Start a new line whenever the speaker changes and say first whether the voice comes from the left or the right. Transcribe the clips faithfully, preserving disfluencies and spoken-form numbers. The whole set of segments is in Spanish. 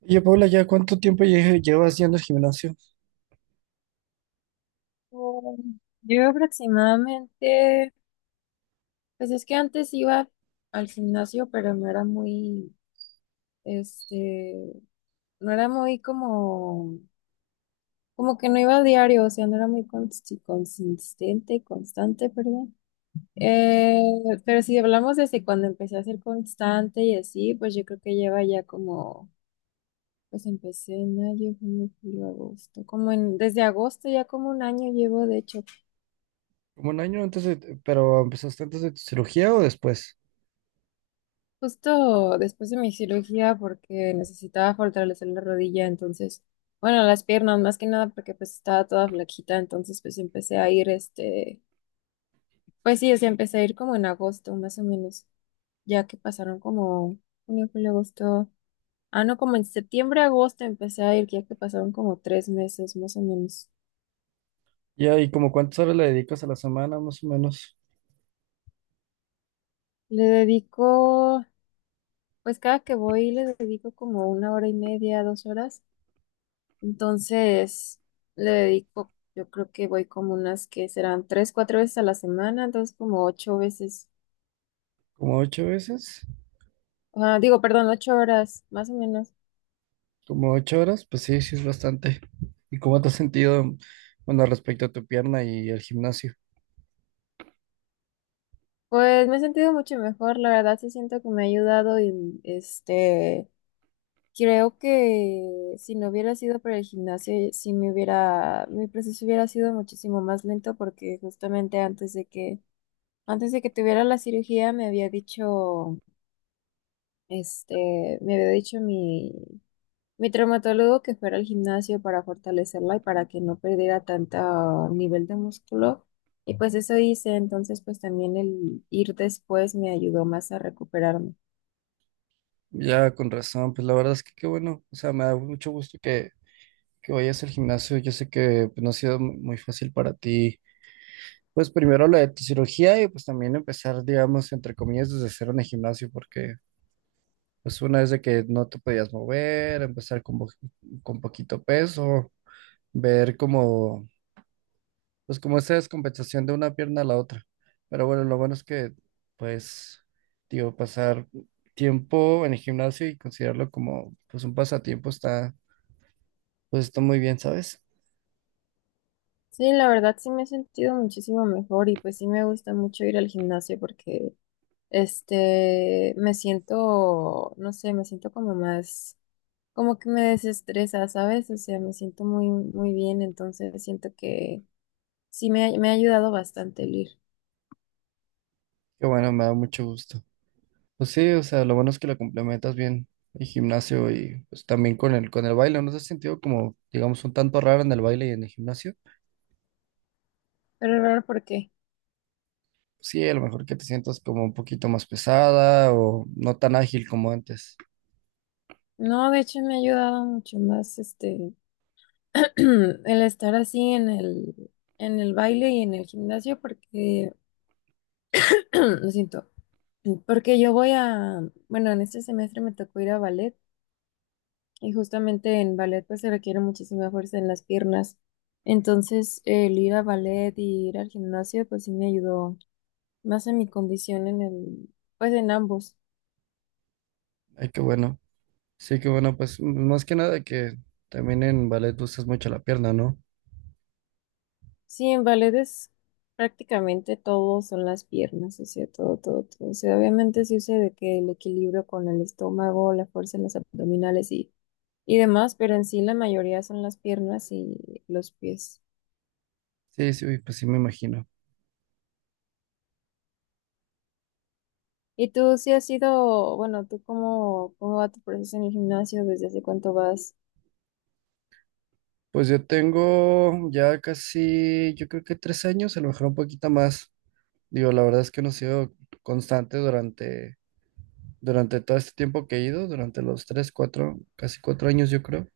right: Oye, Paula, ¿ya cuánto tiempo lle- llevas yendo al gimnasio?
left: Mm, Yo aproximadamente, pues es que antes iba al gimnasio, pero no era muy, este, no era muy como, como que no iba a diario, o sea, no era muy consi- consistente, constante, perdón. Eh, pero si hablamos desde cuando empecé a ser constante y así, pues yo creo que lleva ya como, pues empecé en mayo, junio, julio, agosto, como en, desde agosto ya como un año llevo, de hecho.
right: ¿Como un año antes de, pero empezaste antes de tu cirugía o después?
left: Justo después de mi cirugía porque necesitaba fortalecer la rodilla, entonces, bueno, las piernas más que nada porque pues estaba toda flaquita, entonces pues empecé a ir este, pues sí, o sea, empecé a ir como en agosto más o menos, ya que pasaron como junio, julio, agosto, ah, no, como en septiembre, agosto empecé a ir, ya que pasaron como tres meses más o menos.
right: Ya, ¿y como cuántas horas le dedicas a la semana, más o menos?
left: Le dedico, pues cada que voy le dedico como una hora y media, dos horas. Entonces, le dedico, yo creo que voy como unas que serán tres, cuatro veces a la semana, entonces como ocho veces,
right: ¿Como ocho veces?
left: ah, digo, perdón, ocho horas, más o menos.
right: ¿Como ocho horas? Pues sí, sí es bastante. ¿Y cómo te has sentido, bueno, respecto a tu pierna y el gimnasio?
left: Pues me he sentido mucho mejor, la verdad sí siento que me ha ayudado y este, creo que si no hubiera sido por el gimnasio, sí me hubiera, mi proceso hubiera sido muchísimo más lento porque justamente antes de que, antes de que tuviera la cirugía me había dicho, este, me había dicho mi Mi traumatólogo que fuera al gimnasio para fortalecerla y para que no perdiera tanto nivel de músculo. Y pues eso hice, entonces pues también el ir después me ayudó más a recuperarme.
right: Ya, con razón, pues la verdad es que qué bueno. O sea, me da mucho gusto que, que vayas al gimnasio. Yo sé que pues no ha sido mu- muy fácil para ti. Pues primero la de tu cirugía y pues también empezar, digamos, entre comillas, desde cero en el gimnasio, porque pues una vez de que no te podías mover, empezar con, bo- con poquito peso, ver como, pues como esa descompensación de una pierna a la otra. Pero bueno, lo bueno es que, pues, digo, pasar tiempo en el gimnasio y considerarlo como, pues, un pasatiempo está, pues está muy bien, ¿sabes?
left: Sí, la verdad sí me he sentido muchísimo mejor y pues sí me gusta mucho ir al gimnasio porque este me siento, no sé, me siento como más, como que me desestresa, ¿sabes? O sea, me siento muy, muy bien, entonces siento que sí me, ha- me ha ayudado bastante el ir.
right: Que bueno, me da mucho gusto. Pues sí, o sea, lo bueno es que lo complementas bien el gimnasio y pues también con el con el baile. ¿No te has sentido como, digamos, un tanto raro en el baile y en el gimnasio?
left: Pero raro, ¿por qué?
right: Sí, a lo mejor que te sientas como un poquito más pesada o no tan ágil como antes.
left: No, de hecho me ha ayudado mucho más este el estar así en el en el baile y en el gimnasio porque lo siento, porque yo voy a, bueno, en este semestre me tocó ir a ballet y justamente en ballet pues se requiere muchísima fuerza en las piernas. Entonces, el ir a ballet y ir al gimnasio pues sí me ayudó más en mi condición en el pues en ambos.
right: Ay, qué bueno. Sí, qué bueno, pues m- más que nada que también en ballet usas mucho la pierna, ¿no?
left: Sí, en ballet es prácticamente todo son las piernas, o sea, todo, todo, todo. O sea, obviamente sí sé de que el equilibrio con el estómago, la fuerza en los abdominales y, y demás, pero en sí la mayoría son las piernas y los pies.
right: Sí, sí, pues sí me imagino.
left: ¿Y tú sí has ido, bueno, tú cómo, cómo va tu proceso en el gimnasio? ¿Desde hace cuánto vas?
right: Pues yo tengo ya casi, yo creo que tres años, a lo mejor un poquito más. Digo, la verdad es que no he sido constante durante durante todo este tiempo que he ido, durante los tres, cuatro, casi cuatro años yo creo,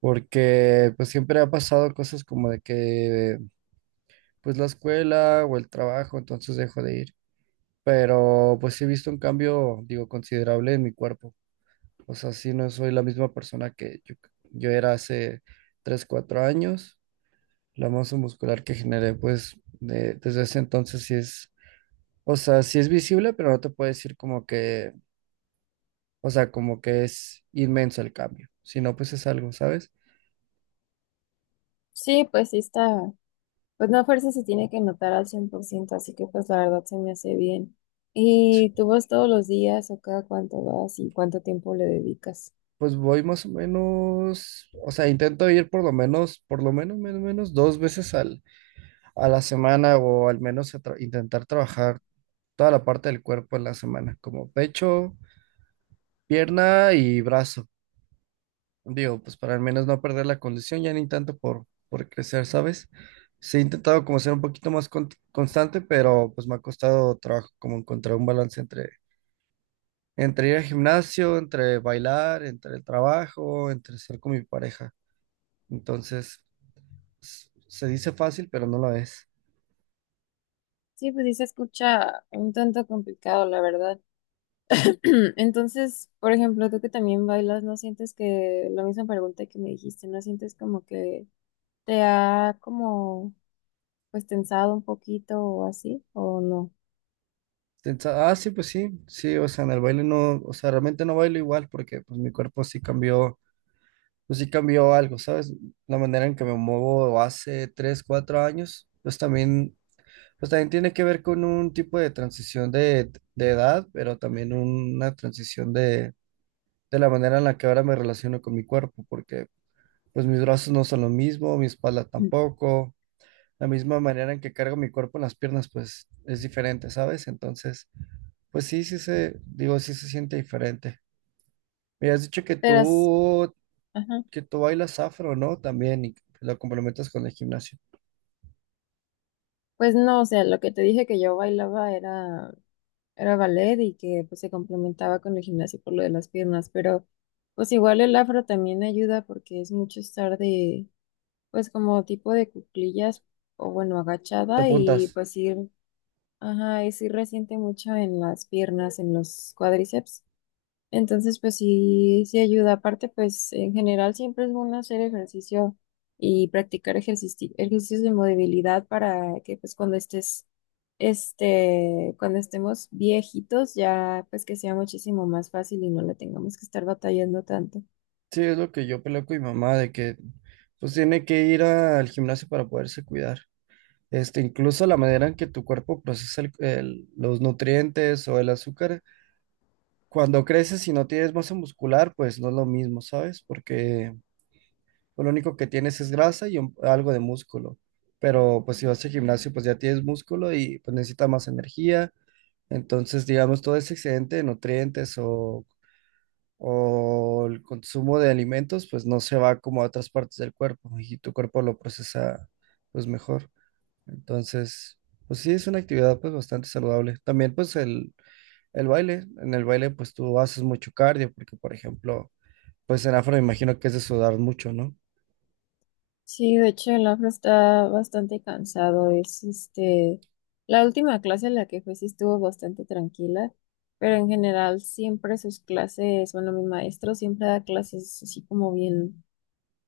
right: porque pues siempre ha pasado cosas como de que pues la escuela o el trabajo, entonces dejo de ir, pero pues sí he visto un cambio, digo, considerable en mi cuerpo. O sea, sí, no soy la misma persona que yo, yo era hace tres, cuatro años. La masa muscular que generé pues de- desde ese entonces sí es, o sea, sí es visible, pero no te puedo decir como que... O sea, como que es inmenso el cambio. Si no, pues es algo, ¿sabes?
left: Sí, pues sí está, pues no a fuerza se tiene que notar al cien por ciento, así que pues la verdad se me hace bien.
right: Sí.
left: ¿Y tú vas todos los días o cada cuánto vas y cuánto tiempo le dedicas?
right: Pues voy más o menos, o sea, intento ir por lo menos, por lo menos, menos, menos dos veces al, a la semana, o al menos a tra- intentar trabajar toda la parte del cuerpo en la semana, como pecho, pierna y brazo. Digo, pues para al menos no perder la condición, ya ni tanto por, por crecer, ¿sabes? Sí, he intentado como ser un poquito más con- constante, pero pues me ha costado trabajo como encontrar un balance entre entre ir al gimnasio, entre bailar, entre el trabajo, entre ser con mi pareja. Entonces, s- se dice fácil, pero no lo es.
left: Sí, pues sí se escucha un tanto complicado, la verdad. Entonces, por ejemplo, tú que también bailas, ¿no sientes que la misma pregunta que me dijiste, ¿no sientes como que te ha como pues tensado un poquito o así o no?
right: Piensa, ah, sí, pues sí, sí, o sea, en el baile no, o sea, realmente no bailo igual porque pues mi cuerpo sí cambió, pues sí cambió algo, ¿sabes? La manera en que me muevo hace tres, cuatro años, pues también, pues también tiene que ver con un tipo de transición de, de edad, pero también una transición de, de la manera en la que ahora me relaciono con mi cuerpo, porque pues mis brazos no son lo mismo, mi espalda
left: Mm.
right: tampoco. La misma manera en que cargo mi cuerpo en las piernas, pues es diferente, ¿sabes? Entonces, pues sí, sí se, digo, sí se siente diferente. Me has dicho que
left: Pero, s-
right: tú,
left: ajá,
right: que tú bailas afro, ¿no? También, y lo complementas con el gimnasio.
left: pues no, o sea, lo que te dije que yo bailaba era era ballet y que pues se complementaba con el gimnasio por lo de las piernas, pero pues igual el afro también ayuda porque es mucho estar de pues como tipo de cuclillas o bueno,
right: Te
left: agachada y
right: apuntas.
left: pues ir, ajá, y sí resiente mucho en las piernas, en los cuádriceps. Entonces, pues sí, sí ayuda. Aparte, pues en general siempre es bueno hacer ejercicio y practicar ejercici- ejercicios de movilidad para que pues cuando estés, este, cuando estemos viejitos ya pues que sea muchísimo más fácil y no le tengamos que estar batallando tanto.
right: Sí, es lo que yo peleo con mi mamá, de que pues tiene que ir al gimnasio para poderse cuidar. Este, incluso la manera en que tu cuerpo procesa el- el- los nutrientes o el azúcar, cuando creces y no tienes masa muscular, pues no es lo mismo, ¿sabes? Porque pues lo único que tienes es grasa y un- algo de músculo. Pero pues si vas al gimnasio, pues ya tienes músculo y pues necesitas más energía. Entonces, digamos, todo ese excedente de nutrientes o, o el consumo de alimentos, pues no se va como a otras partes del cuerpo y tu cuerpo lo procesa pues mejor. Entonces, pues sí, es una actividad pues bastante saludable. También pues el el baile, en el baile pues tú haces mucho cardio, porque por ejemplo, pues en afro me imagino que es de sudar mucho, ¿no?
left: Sí, de hecho el afro está bastante cansado. Es este, la última clase en la que fue sí estuvo bastante tranquila, pero en general siempre sus clases, bueno, mi maestro siempre da clases así como bien,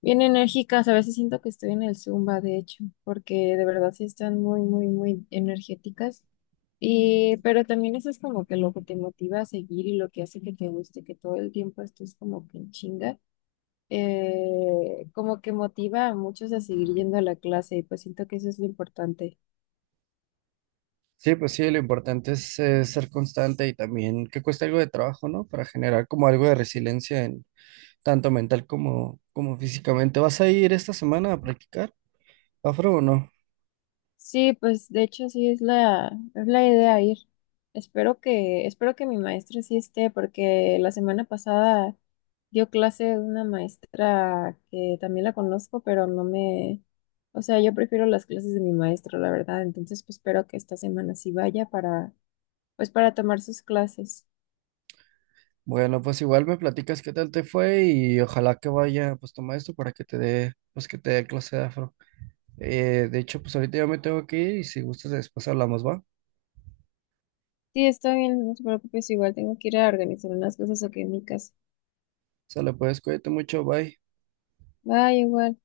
left: bien enérgicas. A veces siento que estoy en el Zumba, de hecho, porque de verdad sí están muy, muy, muy energéticas. Y, pero también eso es como que lo que te motiva a seguir y lo que hace que te guste, que todo el tiempo estés como que en chinga eh, como que motiva a muchos a seguir yendo a la clase y pues siento que eso es lo importante.
right: Sí, pues sí, lo importante es eh, ser constante y también que cueste algo de trabajo, ¿no? Para generar como algo de resiliencia en tanto mental como, como físicamente. ¿Vas a ir esta semana a practicar afro o no?
left: Sí, pues de hecho sí es la, es la idea ir. Espero que, espero que mi maestra sí esté, porque la semana pasada dio clase una maestra que también la conozco, pero no me, o sea, yo prefiero las clases de mi maestro, la verdad. Entonces, pues espero que esta semana sí vaya para, pues para tomar sus clases.
right: Bueno, pues igual me platicas qué tal te fue y ojalá que vaya pues tu maestro para que te dé, pues que te dé clase de afro. Eh, de hecho, pues ahorita ya me tengo que ir y si gustas después hablamos, ¿va?
left: Sí, está bien, no te preocupes, igual tengo que ir a organizar unas cosas aquí en mi casa.
right: Sale, pues cuídate mucho, bye.
left: Bye, igual.